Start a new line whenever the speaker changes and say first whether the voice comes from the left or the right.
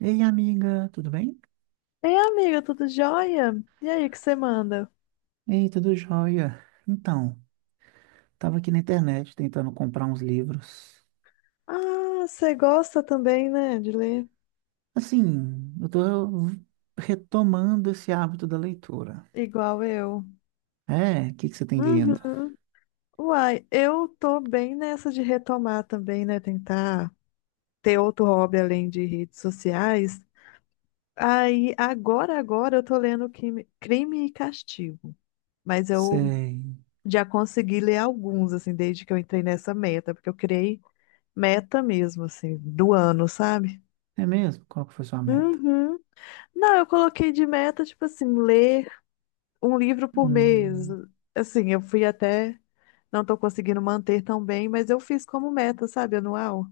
right: Ei, amiga, tudo bem?
left: Ei, amiga, tudo jóia? E aí, o que você manda?
right: Ei, tudo jóia. Então, tava aqui na internet tentando comprar uns livros.
left: Ah, você gosta também, né, de ler?
right: Assim, eu tô retomando esse hábito da leitura.
left: Igual eu.
right: É, o que que você tem lido?
left: Uhum. Uai, eu tô bem nessa de retomar também, né? Tentar ter outro hobby além de redes sociais. Aí, agora eu tô lendo Crime e Castigo. Mas eu
right: Sei.
left: já consegui ler alguns, assim, desde que eu entrei nessa meta, porque eu criei meta mesmo, assim, do ano, sabe?
right: É mesmo? Qual que foi sua meta?
left: Uhum. Não, eu coloquei de meta, tipo assim, ler um livro por mês.
right: Hum,
left: Assim, eu fui até, não tô conseguindo manter tão bem, mas eu fiz como meta, sabe, anual,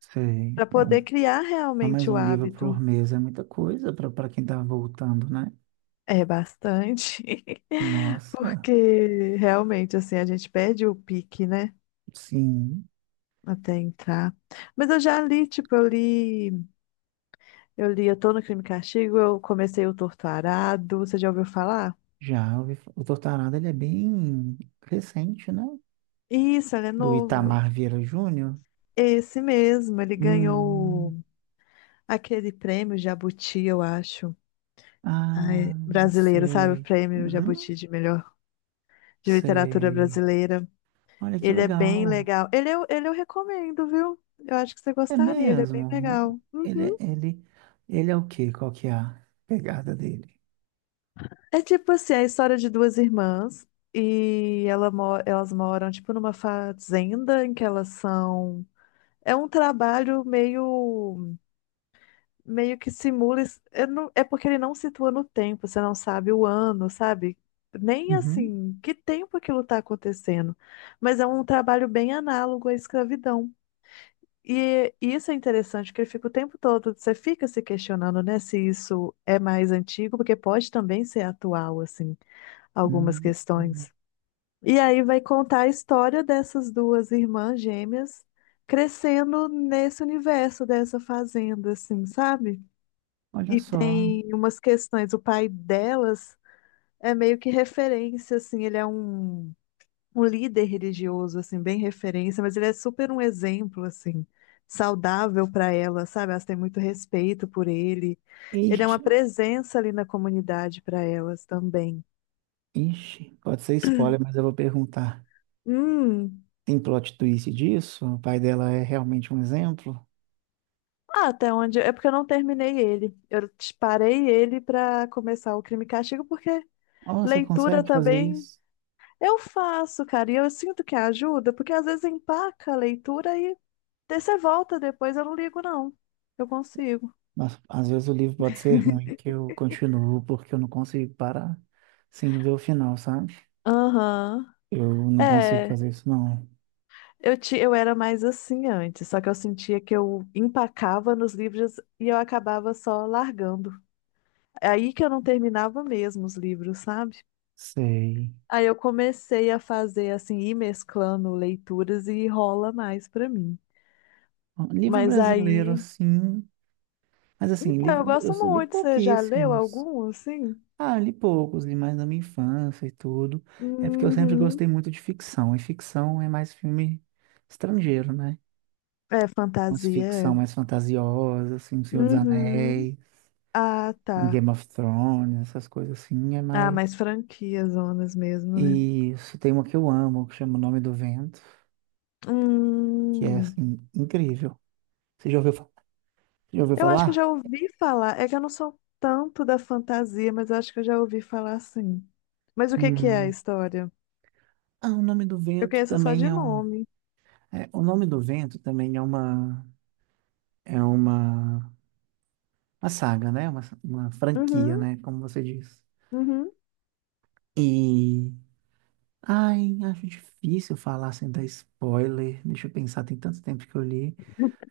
right: sei.
left: para
right: É um,
left: poder criar
right: não, mais
left: realmente o
right: um livro por
left: hábito.
right: mês é muita coisa para quem tá voltando, né?
left: É bastante,
right: Nossa,
left: porque realmente, assim, a gente perde o pique, né?
right: sim.
left: Até entrar. Mas eu já li, tipo, eu li Eu Tô no Crime e Castigo, eu comecei o Torto Arado, você já ouviu falar?
right: Já ouvi, o Tortarada ele é bem recente, né?
left: Isso, ele é
right: Do
left: novo.
right: Itamar Vieira Júnior.
left: Esse mesmo, ele
right: Hum,
left: ganhou aquele prêmio Jabuti, eu acho. Ai,
right: ah,
left: brasileiro, sabe? O
right: sei.
left: prêmio Jabuti
right: Uhum,
left: de melhor de literatura
right: sei.
left: brasileira.
right: Olha que
left: Ele é bem
right: legal.
left: legal. Ele eu recomendo, viu? Eu acho que você
right: É
left: gostaria, ele é
right: mesmo.
left: bem legal.
right: Ele,
left: Uhum.
right: ele, ele é o quê? Qual que é a pegada dele?
left: É tipo assim, a história de duas irmãs e ela, elas moram tipo numa fazenda em que elas são. É um trabalho meio que simula. Eu não, é porque ele não situa no tempo, você não sabe o ano, sabe? Nem
right: Uhum.
left: assim, que tempo aquilo está acontecendo. Mas é um trabalho bem análogo à escravidão. E isso é interessante, porque ele fica o tempo todo, você fica se questionando, né, se isso é mais antigo, porque pode também ser atual, assim, algumas
right: Hum, hum.
left: questões. E aí vai contar a história dessas duas irmãs gêmeas crescendo nesse universo dessa fazenda, assim, sabe?
right: olha
left: E
right: só.
left: tem umas questões. O pai delas é meio que referência, assim, ele é um, um líder religioso, assim, bem referência, mas ele é super um exemplo, assim, saudável para elas, sabe? Elas têm muito respeito por ele. Ele é uma
right: Ixi,
left: presença ali na comunidade para elas também.
right: ixi. Pode ser spoiler, mas eu vou perguntar.
left: Hum.
right: Tem plot twist disso? O pai dela é realmente um exemplo?
left: Ah, até onde? É porque eu não terminei ele. Eu parei ele para começar o Crime e Castigo, porque
right: Oh, você
left: leitura
right: consegue fazer
left: também
right: isso?
left: eu faço, cara, e eu sinto que ajuda, porque às vezes empaca a leitura e daí você volta depois, eu não ligo, não. Eu consigo.
right: Mas às vezes o livro pode ser ruim, que eu continuo porque eu não consigo parar sem ver o final, sabe?
left: Aham.
right: Eu não consigo
left: É,
right: fazer isso, não.
left: eu era mais assim antes, só que eu sentia que eu empacava nos livros e eu acabava só largando. É aí que eu não terminava mesmo os livros, sabe?
right: Sei.
left: Aí eu comecei a fazer assim, ir mesclando leituras e rola mais pra mim.
right: Livro
left: Mas
right: brasileiro,
left: aí.
right: sim. Mas assim,
left: Então, eu
right: livro, eu
left: gosto
right: só li
left: muito. Você já leu
right: pouquíssimos.
left: algum, assim?
right: Ah, li poucos, li mais na minha infância e tudo. É porque eu sempre
left: Uhum.
right: gostei muito de ficção. E ficção é mais filme estrangeiro, né?
left: É
right: Umas
left: fantasia,
right: ficção
left: é.
right: mais fantasiosas, assim, O Senhor dos
left: Uhum.
right: Anéis,
left: Ah,
right: um
left: tá.
right: Game of Thrones, essas coisas assim, é
left: Ah,
right: mais.
left: mas franquias, zonas mesmo, né?
right: E isso, tem uma que eu amo, que chama O Nome do Vento, que é,
left: Hum,
right: assim, incrível. Você já ouviu, já ouviu
left: eu acho que eu
right: falar?
left: já ouvi falar. É que eu não sou tanto da fantasia, mas eu acho que eu já ouvi falar sim. Mas o que que é a
right: Hum.
left: história?
right: Ah, O Nome do
left: Eu
right: Vento
left: conheço só
right: também
left: de
right: é um...
left: nome.
right: É, o Nome do Vento também É uma... Uma saga, né? Uma franquia,
left: Uhum,
right: né? Como você diz.
left: uhum.
right: E... Ai, acho difícil falar sem dar spoiler. Deixa eu pensar, tem tanto tempo que eu li.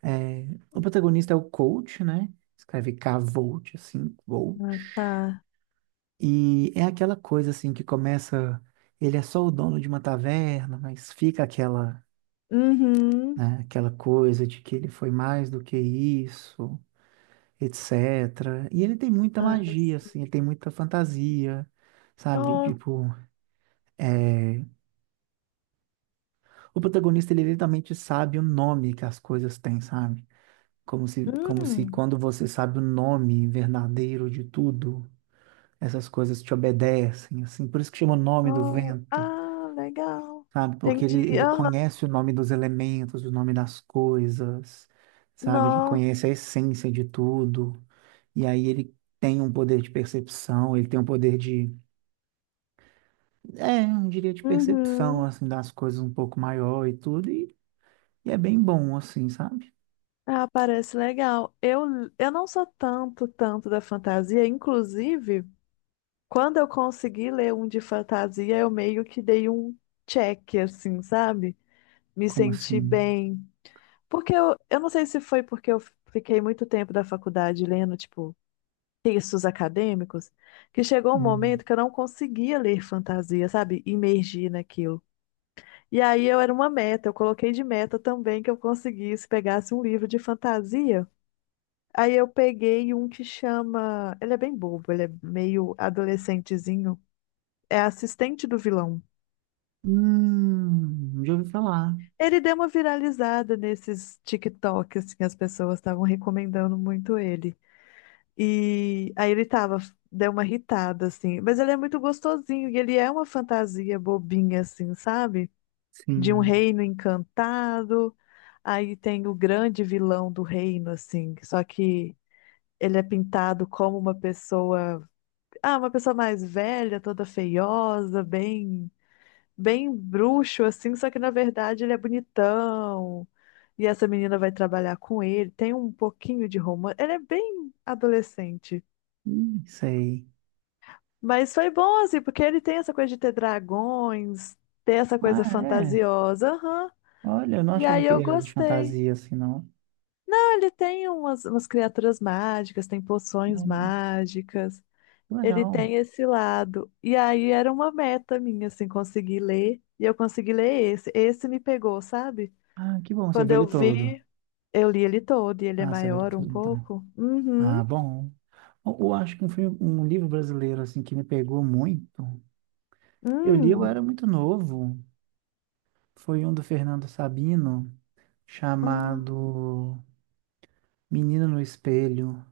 right: É, o protagonista é o Colt, né? Escreve K-Volt, assim, Colt.
left: Ah, tá.
right: E é aquela coisa assim que começa, ele é só o dono de uma taverna, mas fica aquela,
left: Uhum.
right: né, aquela coisa de que ele foi mais do que isso, etc. E ele tem muita
left: Ah,
right: magia,
left: sim.
right: assim, ele tem muita fantasia, sabe?
left: Oh,
right: Tipo, é, o protagonista ele literalmente sabe o nome que as coisas têm, sabe? Como se
left: hum.
right: quando você sabe o nome verdadeiro de tudo, essas coisas te obedecem, assim. Por isso que chama o nome do
left: Oh,
right: vento.
left: ah, legal.
right: Sabe? Porque
left: Entendi.
right: ele
left: Aham.
right: conhece o nome dos elementos, o nome das coisas, sabe? Ele
left: Nó.
right: conhece a essência de tudo. E aí ele tem um poder de percepção, ele tem um poder de, é, eu diria de percepção,
left: Uhum.
right: assim, das coisas um pouco maior e tudo. E é bem bom, assim, sabe?
left: Ah, parece legal. Eu não sou tanto da fantasia. Inclusive, quando eu consegui ler um de fantasia, eu meio que dei um check, assim, sabe? Me
right: Como
left: senti
right: assim?
left: bem. Porque eu não sei se foi porque eu fiquei muito tempo da faculdade lendo, tipo, textos acadêmicos, que chegou um
right: Hum,
left: momento que eu não conseguia ler fantasia, sabe? Imergir naquilo. E aí eu era uma meta, eu coloquei de meta também que eu conseguisse, pegasse um livro de fantasia. Aí eu peguei um que chama. Ele é bem bobo, ele é meio adolescentezinho. É assistente do vilão.
right: já ouvi falar.
left: Ele deu uma viralizada nesses TikTok, assim, as pessoas estavam recomendando muito ele. E aí ele tava, deu uma irritada, assim. Mas ele é muito gostosinho e ele é uma fantasia bobinha, assim, sabe? De um
right: Sim.
left: reino encantado. Aí tem o grande vilão do reino, assim. Só que ele é pintado como uma pessoa. Ah, uma pessoa mais velha, toda feiosa, bem, bem bruxo, assim, só que na verdade ele é bonitão. E essa menina vai trabalhar com ele, tem um pouquinho de romance. Ele é bem adolescente.
right: Sei.
left: Mas foi bom, assim, porque ele tem essa coisa de ter dragões, ter essa
right: Ah,
left: coisa
right: é.
left: fantasiosa, aham.
right: Olha, eu não
left: E
right: achava
left: aí
right: que
left: eu
right: ele era de
left: gostei.
right: fantasia assim, não.
left: Ah, ele tem umas criaturas mágicas, tem poções
right: Hum,
left: mágicas.
right: que
left: Ele
right: legal.
left: tem esse lado. E aí era uma meta minha, assim, conseguir ler. E eu consegui ler esse. Esse me pegou, sabe?
right: Ah, que bom, você
left: Quando
right: viu
left: eu
right: ele todo.
left: vi, eu li ele todo. E ele é
right: Ah, você viu ele
left: maior um
right: todo, então.
left: pouco. Uhum.
right: Ah, bom. Eu acho que um filme, um livro brasileiro, assim, que me pegou muito. Eu li, eu era
left: Hum.
right: muito novo. Foi um do Fernando Sabino,
left: Ah,
right: chamado Menino no Espelho.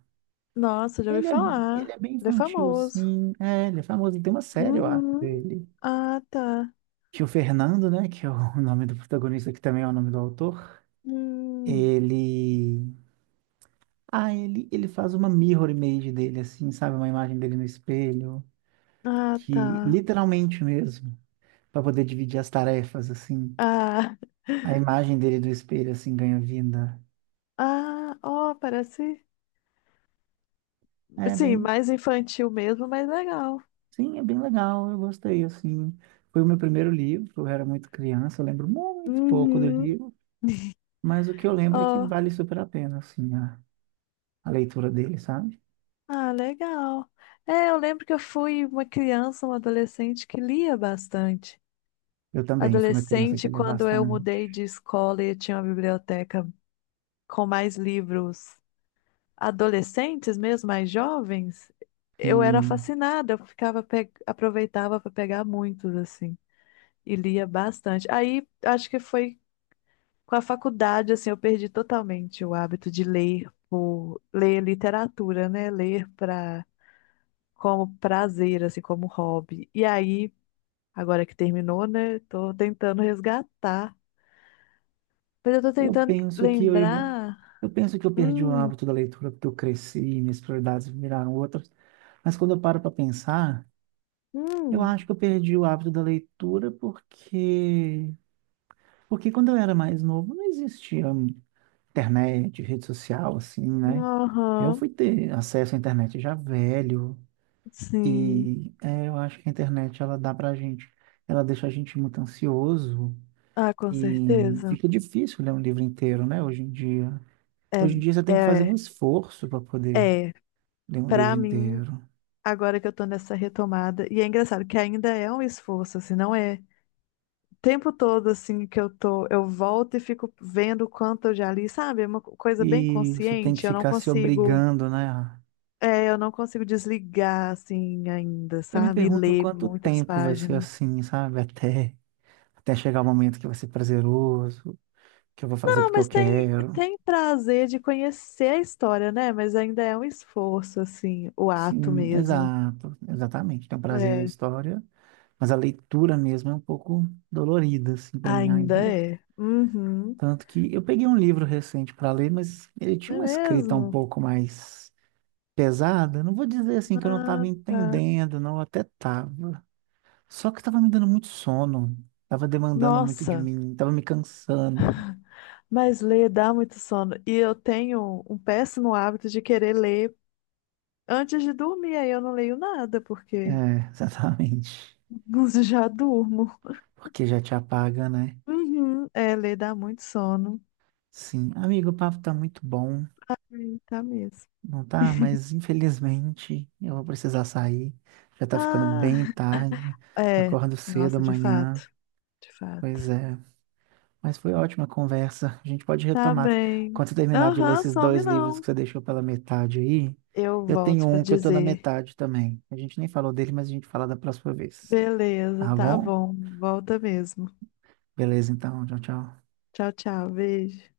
left: nossa, já ouvi
right: Ele é, ele
left: falar.
right: é bem
left: Ele é
right: infantil,
left: famoso.
right: assim. É, ele é famoso. Ele tem uma série, eu acho,
left: Uhum.
right: dele.
left: Ah, tá.
right: Que o Fernando, né, que é o nome do protagonista, que também é o nome do autor,
left: Hum.
right: ele... Ah, ele faz uma mirror image dele, assim, sabe? Uma imagem dele no espelho,
left: Ah,
right: que
left: tá.
right: literalmente mesmo, para poder dividir as tarefas, assim.
left: Ah,
right: A imagem dele do espelho, assim, ganha vida.
left: ah, ó, parece.
right: É
left: Sim,
right: bem...
left: mais infantil mesmo, mas legal.
right: Sim, é bem legal, eu gostei, assim. Foi o meu primeiro livro, eu era muito criança, eu lembro muito pouco do
left: Uhum.
right: livro, mas o que eu lembro é que
left: Ó.
right: vale super a pena, assim, a leitura dele, sabe?
left: Ah, legal. É, eu lembro que eu fui uma criança, uma adolescente que lia bastante.
right: Eu também, eu fui uma criança que
left: Adolescente,
right: lia
left: quando eu
right: bastante.
left: mudei de escola e tinha uma biblioteca com mais livros adolescentes mesmo, mais jovens, eu era
right: Sim,
left: fascinada, eu ficava aproveitava para pegar muitos assim e lia bastante. Aí acho que foi com a faculdade assim, eu perdi totalmente o hábito de ler, por ler literatura, né? Ler para como prazer, assim, como hobby. E aí, agora que terminou, né? Tô tentando resgatar. Mas eu tô
right: eu
left: tentando
right: penso que eu,
left: lembrar.
right: eu penso que eu perdi o
left: Hum,
right: hábito da leitura porque eu cresci, minhas prioridades viraram outras. Mas quando eu paro para pensar, eu acho
left: hum,
right: que eu perdi o hábito da leitura porque quando eu era mais novo não existia internet, rede social assim, né? Eu
left: aham,
right: fui ter acesso à internet já velho
left: sim.
right: e é, eu acho que a internet ela dá pra gente, ela deixa a gente muito ansioso.
left: Ah, com
right: E
left: certeza.
right: fica difícil ler um livro inteiro, né, hoje em dia.
left: É,
right: Hoje em dia você tem que fazer
left: é,
right: um esforço para poder
left: é.
right: ler um livro
left: Pra mim,
right: inteiro.
left: agora que eu tô nessa retomada, e é engraçado que ainda é um esforço, assim, não é. O tempo todo, assim, que eu tô, eu volto e fico vendo o quanto eu já li, sabe? É uma coisa bem
right: E você tem que
left: consciente, eu não
right: ficar se
left: consigo.
right: obrigando, né?
left: É, eu não consigo desligar assim ainda,
right: Eu me
left: sabe? E
right: pergunto
left: ler
right: quanto
left: muitas
right: tempo vai ser
left: páginas.
right: assim, sabe? Até chegar o momento que vai ser prazeroso, que eu vou fazer
left: Ah,
right: porque
left: mas
right: eu
left: tem,
right: quero.
left: tem prazer de conhecer a história, né? Mas ainda é um esforço, assim, o ato
right: Sim,
left: mesmo.
right: exato, exatamente. Tem o prazer da
left: É.
right: história, mas a leitura mesmo é um pouco dolorida, assim, para mim
left: Ainda
right: ainda.
left: é. Uhum.
right: Tanto que eu peguei um livro recente para ler, mas ele
left: Não
right: tinha
left: é
right: uma escrita um
left: mesmo?
right: pouco mais pesada. Não vou dizer assim que eu não
left: Ah,
right: estava
left: tá.
right: entendendo, não, até estava. Só que estava me dando muito sono, estava demandando muito de
left: Nossa,
right: mim, estava me cansando.
left: mas ler dá muito sono. E eu tenho um péssimo hábito de querer ler antes de dormir. Aí eu não leio nada, porque
right: É, exatamente.
left: já durmo.
right: Porque já te apaga, né?
left: Uhum. É, ler dá muito sono.
right: Sim, amigo, o papo tá muito bom,
left: Sim, tá mesmo.
right: não tá? Mas infelizmente eu vou precisar sair. Já tá ficando
left: Ah,
right: bem tarde.
left: é.
right: Acordo cedo
left: Nossa, de
right: amanhã.
left: fato, de
right: Pois
left: fato.
right: é. Mas foi ótima a conversa. A gente pode
left: Tá
right: retomar.
left: bem.
right: Quando você terminar de ler
left: Aham,
right: esses
left: some
right: dois livros
left: não.
right: que você deixou pela metade aí,
left: Eu
right: eu tenho
left: volto pra
right: um que eu tô na
left: dizer.
right: metade também. A gente nem falou dele, mas a gente fala da próxima vez.
left: Beleza,
right: Tá
left: tá
right: bom?
left: bom. Volta mesmo.
right: Beleza, então. Tchau, tchau.
left: Tchau, tchau. Beijo.